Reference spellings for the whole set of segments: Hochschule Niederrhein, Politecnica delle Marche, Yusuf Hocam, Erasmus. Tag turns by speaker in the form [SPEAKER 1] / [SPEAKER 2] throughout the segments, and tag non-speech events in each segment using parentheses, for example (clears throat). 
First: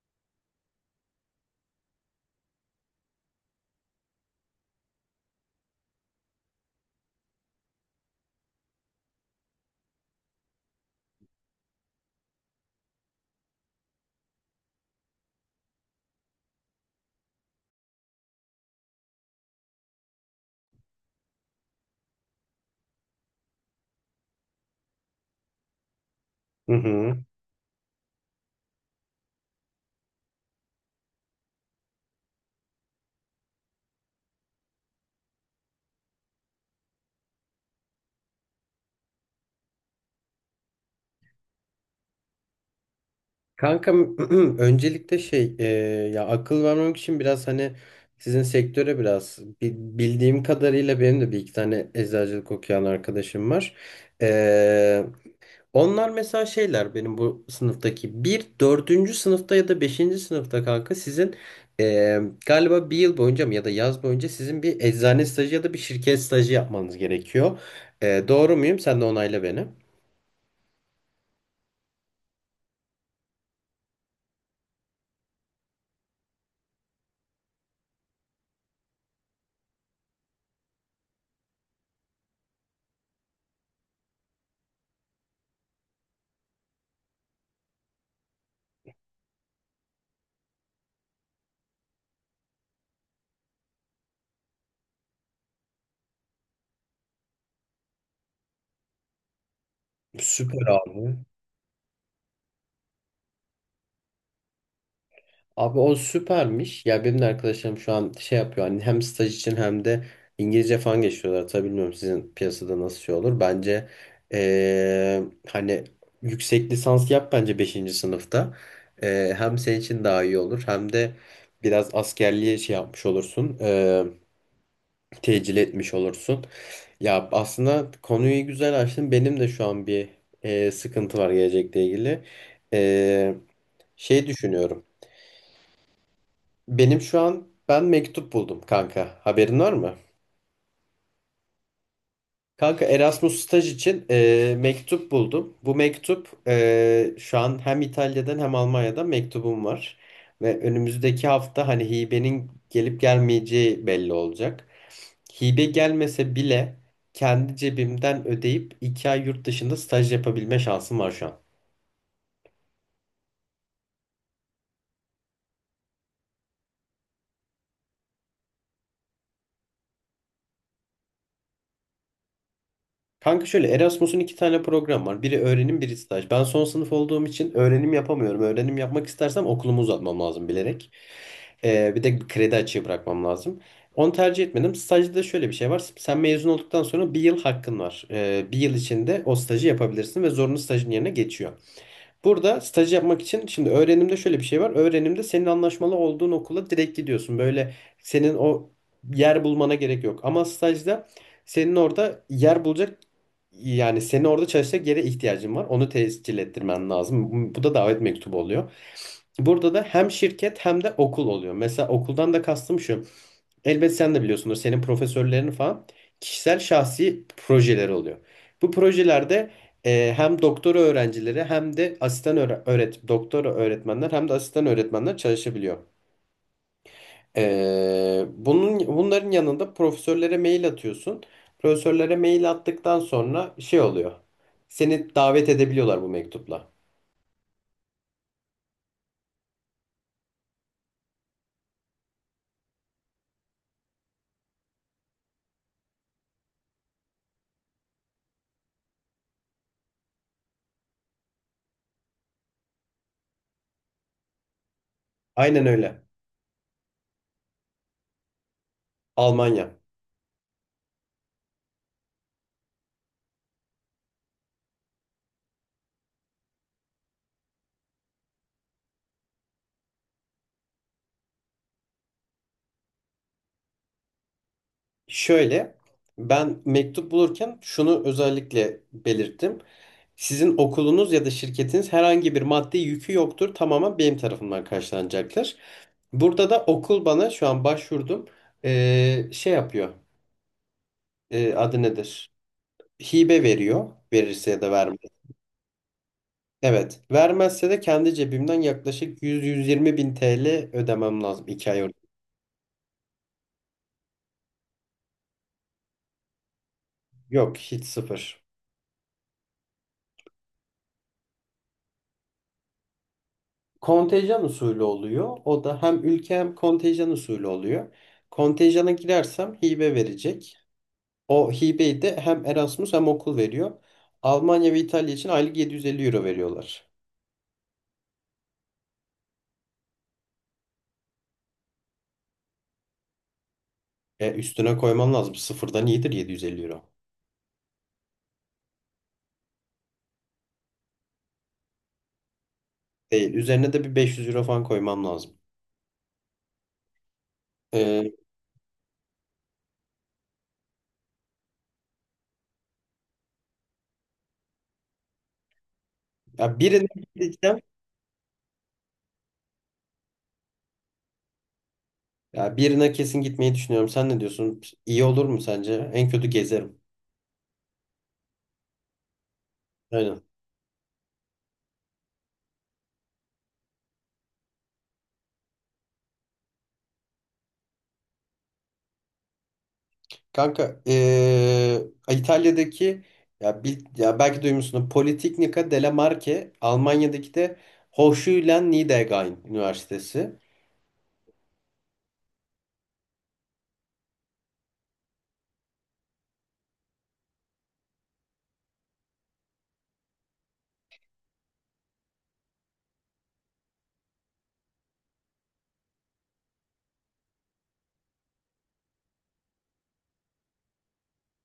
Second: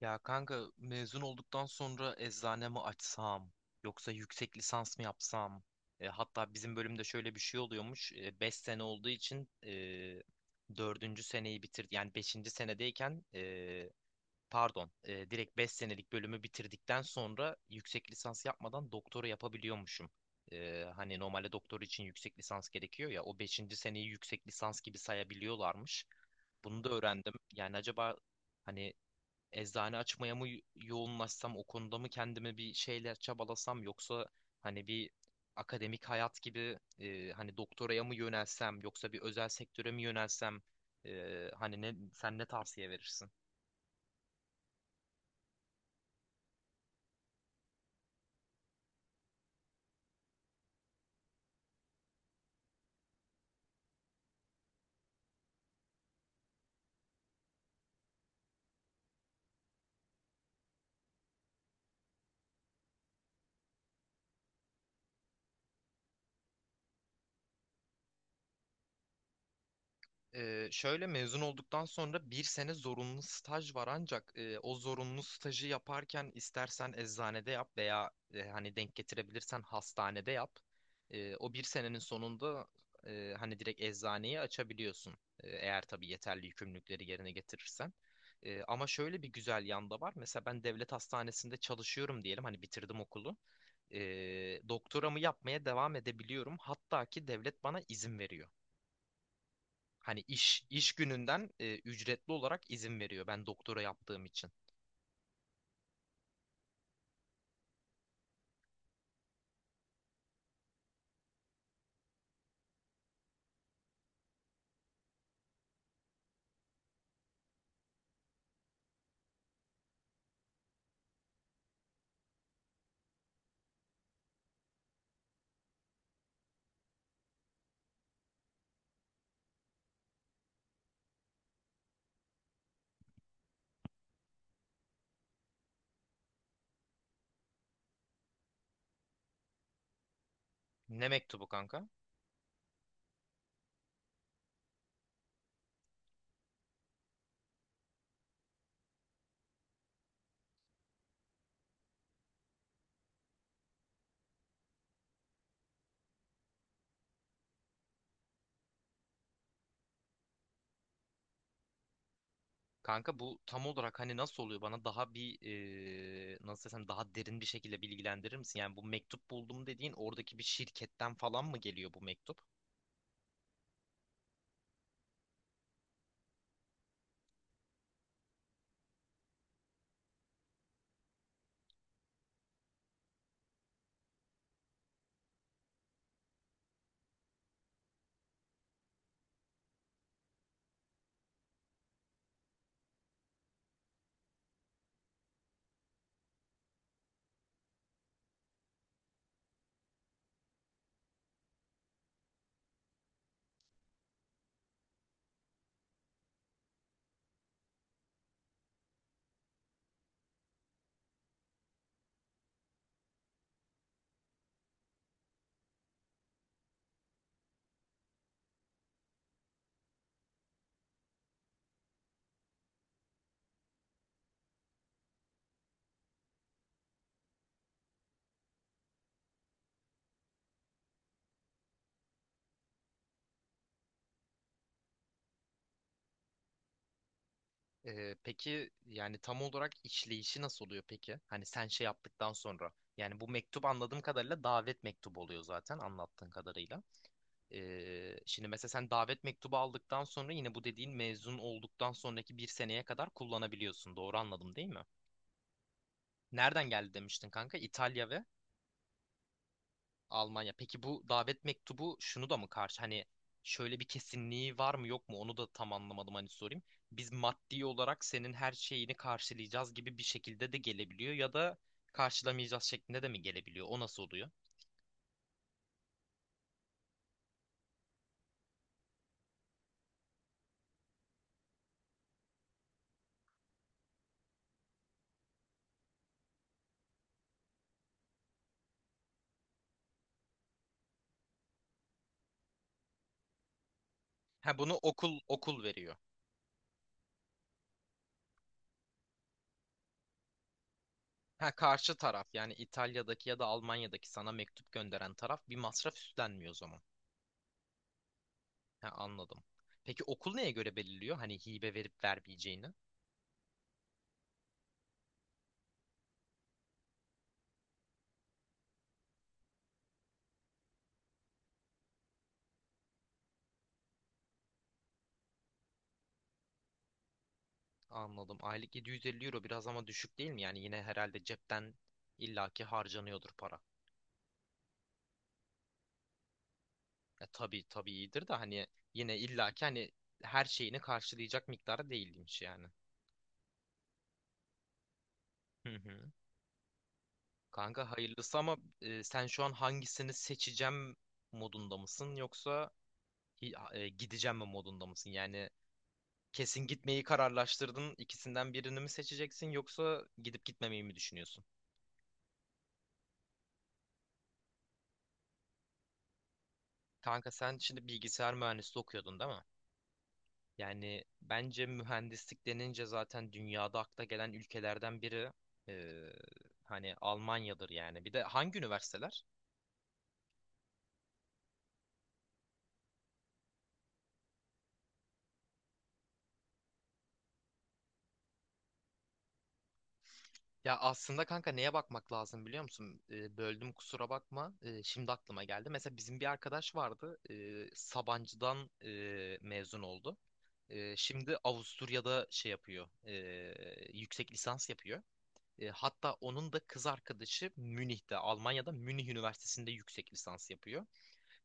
[SPEAKER 1] Ya kanka mezun olduktan sonra eczane mi açsam yoksa yüksek lisans mı yapsam? Hatta bizim bölümde şöyle bir şey oluyormuş. Beş sene olduğu için 4. seneyi bitir yani beşinci senedeyken pardon, direkt 5 senelik bölümü bitirdikten sonra yüksek lisans yapmadan doktora yapabiliyormuşum. Hani normalde doktor için yüksek lisans gerekiyor ya, o beşinci seneyi yüksek lisans gibi sayabiliyorlarmış.
[SPEAKER 2] Hı
[SPEAKER 1] Bunu da
[SPEAKER 2] hı.
[SPEAKER 1] öğrendim. Yani acaba hani eczane açmaya mı yoğunlaşsam, o konuda mı kendimi bir şeyler çabalasam yoksa hani bir akademik hayat gibi, hani doktoraya mı yönelsem yoksa bir özel sektöre mi yönelsem, hani ne sen ne tavsiye verirsin?
[SPEAKER 2] Kanka (clears throat) öncelikle şey ya akıl vermemek için biraz hani sizin sektöre biraz bildiğim kadarıyla benim de bir iki tane eczacılık okuyan arkadaşım var. E, onlar mesela şeyler benim bu sınıftaki bir dördüncü sınıfta ya da beşinci sınıfta kanka sizin e, galiba bir yıl boyunca mı ya da yaz boyunca sizin bir eczane stajı ya da bir şirket stajı yapmanız gerekiyor. Doğru muyum? Sen de onayla beni.
[SPEAKER 1] Şöyle, mezun olduktan sonra bir sene zorunlu staj var ancak o zorunlu stajı yaparken istersen eczanede yap veya hani denk getirebilirsen hastanede yap. O bir senenin sonunda hani direkt eczaneyi açabiliyorsun. E, eğer tabii yeterli yükümlülükleri yerine getirirsen. Ama şöyle bir güzel yanda var. Mesela ben devlet hastanesinde çalışıyorum diyelim, hani bitirdim okulu. E, Doktoramı yapmaya devam edebiliyorum. Hatta ki devlet bana izin veriyor. Hani iş
[SPEAKER 2] Süper
[SPEAKER 1] iş
[SPEAKER 2] abi.
[SPEAKER 1] gününden ücretli olarak izin veriyor ben doktora yaptığım için.
[SPEAKER 2] Abi o süpermiş. Ya benim de arkadaşlarım şu an şey yapıyor. Hani hem staj için hem de İngilizce falan geçiyorlar. Tabii bilmiyorum sizin piyasada nasıl şey olur. Bence hani yüksek lisans yap bence beşinci sınıfta. Hem senin için daha iyi olur. Hem de biraz askerliğe şey yapmış olursun. Tecil etmiş olursun. Ya aslında konuyu güzel açtın. Benim de şu an bir sıkıntı var gelecekle ilgili. Eee şey düşünüyorum. Benim şu an ben mektup buldum kanka. Haberin var mı?
[SPEAKER 1] Ne mektubu kanka?
[SPEAKER 2] Kanka Erasmus staj için mektup buldum. Bu mektup şu an hem İtalya'dan hem Almanya'dan mektubum var. Ve önümüzdeki hafta hani hibenin gelip gelmeyeceği belli olacak. Hibe gelmese bile kendi cebimden ödeyip 2 ay yurt dışında staj yapabilme şansım var şu an.
[SPEAKER 1] Kanka, bu tam olarak hani nasıl oluyor, bana daha bir, nasıl desem, daha derin bir şekilde bilgilendirir misin? Yani bu mektup buldum dediğin oradaki bir şirketten falan mı geliyor bu mektup?
[SPEAKER 2] Kanka şöyle Erasmus'un iki tane program var. Biri öğrenim, biri staj. Ben son sınıf olduğum için öğrenim yapamıyorum. Öğrenim yapmak istersem okulumu uzatmam lazım bilerek. Bir de kredi açığı bırakmam lazım. Onu tercih etmedim. Stajda da şöyle bir şey var. Sen mezun olduktan sonra bir yıl hakkın var. Bir yıl içinde o stajı yapabilirsin ve zorunlu stajın yerine geçiyor. Burada staj yapmak için şimdi öğrenimde şöyle bir şey var. Öğrenimde senin anlaşmalı olduğun okula direkt gidiyorsun. Böyle senin o yer bulmana gerek yok. Ama stajda senin orada yer bulacak yani seni orada çalışacak yere ihtiyacın var. Onu tescil ettirmen lazım. Bu da davet mektubu oluyor. Burada da hem şirket hem de okul oluyor. Mesela okuldan da kastım şu. Elbet sen de biliyorsundur senin profesörlerin falan kişisel şahsi projeleri oluyor. Bu projelerde hem doktora öğrencileri hem de asistan öğre- öğret doktora öğretmenler hem de asistan öğretmenler çalışabiliyor. E, bunun bunların yanında profesörlere mail atıyorsun. Profesörlere mail attıktan sonra şey oluyor. Seni davet edebiliyorlar bu mektupla.
[SPEAKER 1] Peki yani tam olarak işleyişi nasıl oluyor peki? Hani sen şey yaptıktan sonra, yani bu mektup anladığım kadarıyla davet mektubu oluyor zaten anlattığın kadarıyla. Şimdi mesela sen davet mektubu aldıktan sonra yine bu dediğin mezun olduktan sonraki bir seneye kadar kullanabiliyorsun. Doğru anladım değil mi?
[SPEAKER 2] Aynen öyle.
[SPEAKER 1] Nereden geldi demiştin kanka? İtalya ve
[SPEAKER 2] Almanya.
[SPEAKER 1] Almanya. Peki bu davet mektubu şunu da mı karşı? Hani şöyle bir kesinliği var mı yok mu? Onu da tam anlamadım, hani sorayım. Biz maddi olarak senin her şeyini karşılayacağız gibi bir şekilde de gelebiliyor ya da karşılamayacağız şeklinde de mi gelebiliyor? O nasıl oluyor?
[SPEAKER 2] Şöyle, ben mektup bulurken şunu özellikle belirttim. Sizin okulunuz ya da şirketiniz herhangi bir maddi yükü yoktur. Tamamen benim tarafından karşılanacaktır. Burada da okul bana şu an başvurdum. Şey yapıyor. Adı nedir? Hibe veriyor. Verirse
[SPEAKER 1] Ha,
[SPEAKER 2] ya da
[SPEAKER 1] bunu
[SPEAKER 2] vermez.
[SPEAKER 1] okul veriyor.
[SPEAKER 2] Evet. Vermezse de kendi cebimden yaklaşık 100-120 bin TL ödemem lazım.
[SPEAKER 1] Ha,
[SPEAKER 2] 2 ay
[SPEAKER 1] karşı
[SPEAKER 2] önce.
[SPEAKER 1] taraf, yani İtalya'daki ya da Almanya'daki sana mektup gönderen taraf bir masraf üstlenmiyor o zaman.
[SPEAKER 2] Yok hiç sıfır.
[SPEAKER 1] Ha, anladım. Peki okul neye göre belirliyor, hani hibe verip vermeyeceğini?
[SPEAKER 2] Kontenjan usulü oluyor. O da hem ülke hem kontenjan usulü oluyor. Kontenjana girersem hibe verecek. O hibeyi de hem Erasmus hem okul veriyor. Almanya ve İtalya için aylık 750 euro veriyorlar.
[SPEAKER 1] Anladım. Aylık 750 euro biraz ama düşük değil mi? Yani yine herhalde cepten illaki harcanıyordur para.
[SPEAKER 2] Üstüne koyman lazım. Sıfırdan iyidir 750 euro.
[SPEAKER 1] Tabii tabii, iyidir de hani, yine illaki hani her şeyini karşılayacak miktarı değilmiş yani.
[SPEAKER 2] Değil. Üzerine de bir 500 euro falan koymam lazım.
[SPEAKER 1] Hı hı. Kanka
[SPEAKER 2] E,
[SPEAKER 1] hayırlısı ama sen şu an hangisini seçeceğim modunda mısın, yoksa gideceğim mi modunda mısın? Yani
[SPEAKER 2] ya
[SPEAKER 1] kesin
[SPEAKER 2] birine
[SPEAKER 1] gitmeyi
[SPEAKER 2] gideceğim.
[SPEAKER 1] kararlaştırdın, İkisinden birini mi seçeceksin yoksa gidip gitmemeyi mi düşünüyorsun?
[SPEAKER 2] Ya birine kesin gitmeyi düşünüyorum. Sen ne diyorsun? İyi olur mu sence? En kötü gezerim.
[SPEAKER 1] Kanka sen şimdi bilgisayar mühendisliği okuyordun değil mi?
[SPEAKER 2] Aynen.
[SPEAKER 1] Yani bence mühendislik denince zaten dünyada akla gelen ülkelerden biri, eee, hani Almanya'dır yani. Bir de hangi üniversiteler?
[SPEAKER 2] Kanka İtalya'daki ya belki duymuşsunuz Politecnica delle Marche Almanya'daki de Hochschule Niederrhein Üniversitesi.
[SPEAKER 1] Ya aslında kanka neye bakmak lazım biliyor musun? Böldüm, kusura bakma. Şimdi aklıma geldi. Mesela bizim bir arkadaş vardı, Sabancı'dan mezun oldu. Şimdi Avusturya'da şey yapıyor, yüksek lisans yapıyor. Hatta onun da kız arkadaşı Münih'te, Almanya'da Münih Üniversitesi'nde yüksek lisans yapıyor.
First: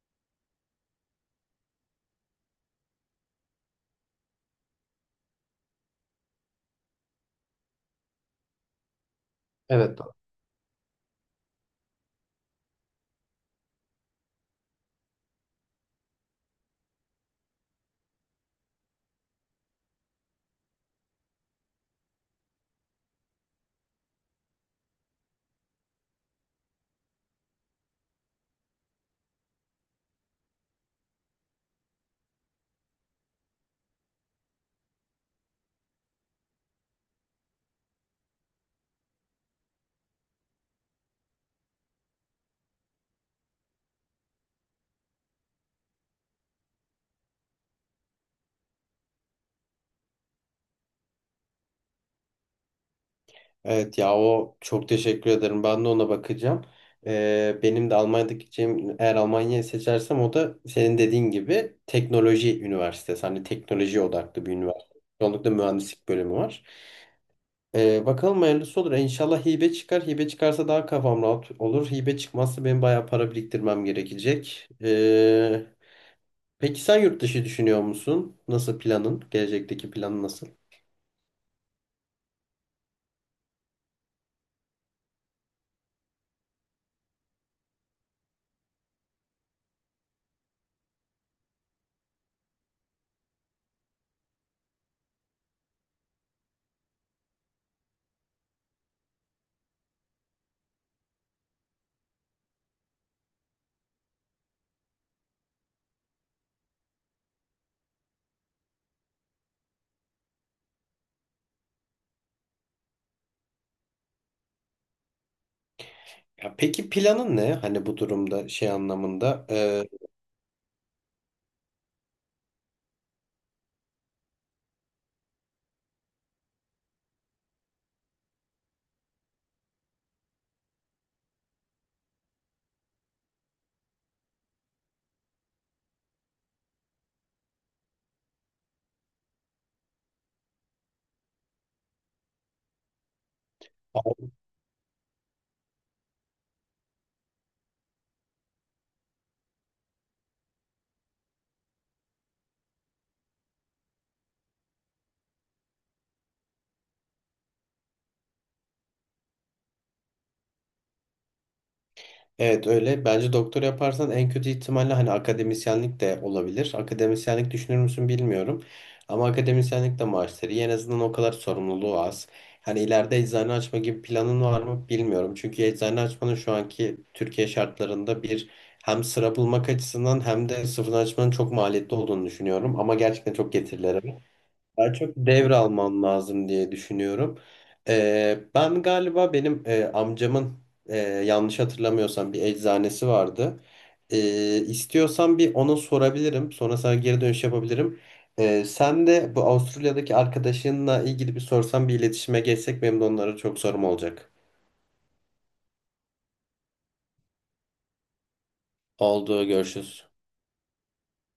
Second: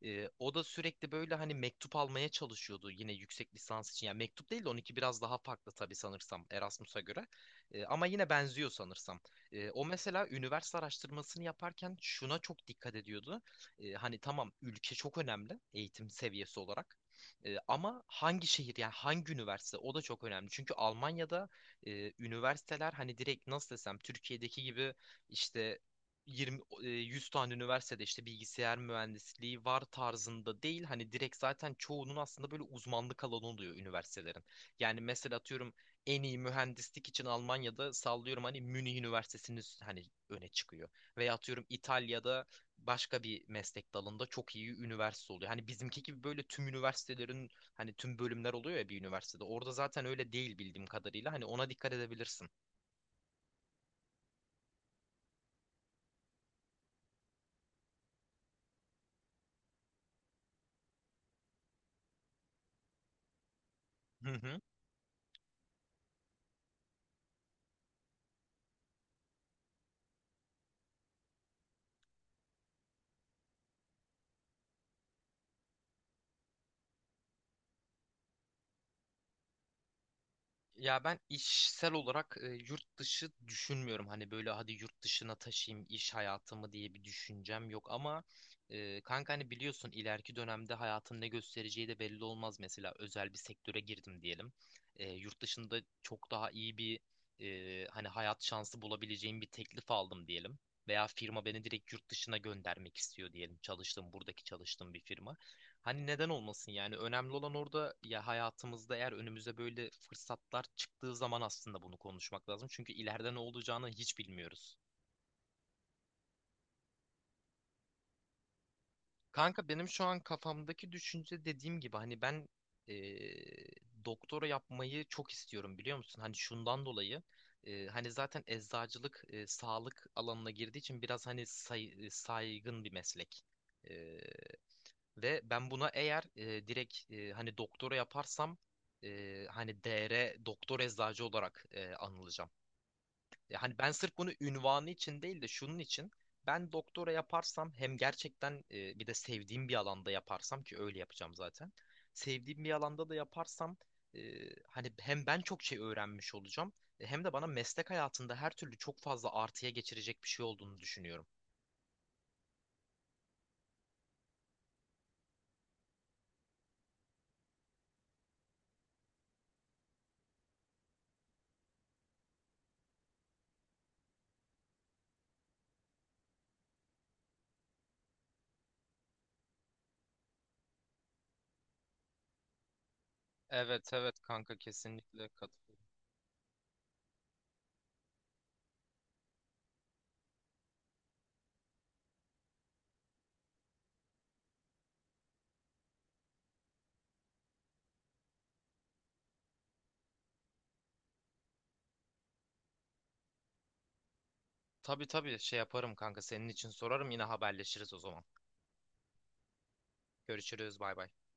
[SPEAKER 1] O da sürekli böyle hani mektup almaya çalışıyordu yine yüksek lisans için. Yani mektup değil de 12 biraz daha farklı tabii sanırsam Erasmus'a göre. Ama yine benziyor sanırsam. O
[SPEAKER 2] Evet. Doğru.
[SPEAKER 1] mesela üniversite araştırmasını yaparken şuna çok dikkat ediyordu. Hani tamam, ülke çok önemli eğitim seviyesi olarak. Ama hangi şehir, yani hangi üniversite, o da çok önemli. Çünkü Almanya'da üniversiteler hani direkt nasıl desem Türkiye'deki gibi işte 20 100 tane üniversitede işte bilgisayar mühendisliği var tarzında değil. Hani direkt zaten çoğunun aslında böyle uzmanlık alanı oluyor üniversitelerin. Yani mesela atıyorum en iyi mühendislik için Almanya'da sallıyorum hani Münih Üniversitesi'nin hani öne çıkıyor. Veya atıyorum İtalya'da başka bir meslek dalında çok iyi üniversite oluyor. Hani bizimki gibi böyle tüm üniversitelerin hani tüm bölümler oluyor ya bir üniversitede. Orada zaten öyle değil bildiğim kadarıyla. Hani ona dikkat edebilirsin.
[SPEAKER 2] Evet ya o çok teşekkür ederim. Ben de ona bakacağım. Benim de Almanya'daki gideceğim eğer Almanya'yı seçersem o da senin dediğin gibi teknoloji üniversitesi. Hani teknoloji
[SPEAKER 1] Hı
[SPEAKER 2] odaklı bir
[SPEAKER 1] hı.
[SPEAKER 2] üniversite. Çoğunlukla mühendislik bölümü var. Bakalım hayırlısı olur. İnşallah hibe çıkar. Hibe çıkarsa daha kafam rahat olur. Hibe çıkmazsa benim bayağı para biriktirmem gerekecek. Peki sen yurt dışı düşünüyor musun? Nasıl planın? Gelecekteki planın nasıl?
[SPEAKER 1] Ya ben işsel olarak yurt dışı düşünmüyorum. Hani böyle hadi yurt dışına taşıyayım iş hayatımı diye bir düşüncem yok ama kanka hani biliyorsun ileriki dönemde hayatın ne göstereceği de belli olmaz. Mesela özel bir sektöre girdim diyelim. Yurt dışında çok daha iyi bir, hani hayat şansı bulabileceğim bir teklif aldım diyelim. Veya firma beni direkt yurt dışına göndermek istiyor diyelim. Buradaki çalıştığım bir firma. Hani neden olmasın yani, önemli olan orada ya, hayatımızda eğer önümüze böyle fırsatlar çıktığı zaman aslında bunu konuşmak lazım. Çünkü ileride ne olacağını hiç bilmiyoruz.
[SPEAKER 2] Ya peki planın ne? Hani bu durumda şey anlamında.
[SPEAKER 1] Kanka benim şu an kafamdaki düşünce, dediğim gibi hani ben eee, doktora yapmayı çok istiyorum, biliyor musun? Hani şundan dolayı: hani zaten eczacılık sağlık alanına girdiği için biraz hani saygın bir meslek. Ve ben buna eğer direkt hani doktora yaparsam hani DR doktor eczacı olarak anılacağım. Hani ben sırf bunu ünvanı için değil de şunun için, ben doktora yaparsam hem gerçekten, bir de sevdiğim bir alanda yaparsam, ki öyle yapacağım zaten. Sevdiğim bir alanda da yaparsam e, hani hem ben çok şey öğrenmiş olacağım, hem de bana meslek hayatında her türlü çok fazla artıya geçirecek bir şey olduğunu düşünüyorum.
[SPEAKER 2] Evet öyle. Bence doktor yaparsan en kötü ihtimalle hani akademisyenlik de olabilir. Akademisyenlik düşünür müsün bilmiyorum. Ama akademisyenlik de maaşları iyi. En azından o kadar sorumluluğu az. Hani ileride eczane açma gibi planın var mı bilmiyorum. Çünkü eczane açmanın şu anki Türkiye şartlarında bir hem sıra bulmak açısından hem de sıfırdan açmanın çok maliyetli olduğunu düşünüyorum. Ama gerçekten çok
[SPEAKER 1] Evet
[SPEAKER 2] getirileri
[SPEAKER 1] evet
[SPEAKER 2] var.
[SPEAKER 1] kanka,
[SPEAKER 2] Daha çok
[SPEAKER 1] kesinlikle katılıyorum.
[SPEAKER 2] devralman lazım diye düşünüyorum. Ben galiba benim amcamın yanlış hatırlamıyorsam bir eczanesi vardı. İstiyorsan bir ona sorabilirim. Sonra sana geri dönüş yapabilirim. Sen de bu Avustralya'daki arkadaşınla ilgili bir sorsan bir iletişime geçsek benim de onlara çok sorum olacak.
[SPEAKER 1] Tabii tabii, şey yaparım kanka senin için, sorarım, yine haberleşiriz o zaman.
[SPEAKER 2] Oldu, görüşürüz.
[SPEAKER 1] Görüşürüz, bay bay.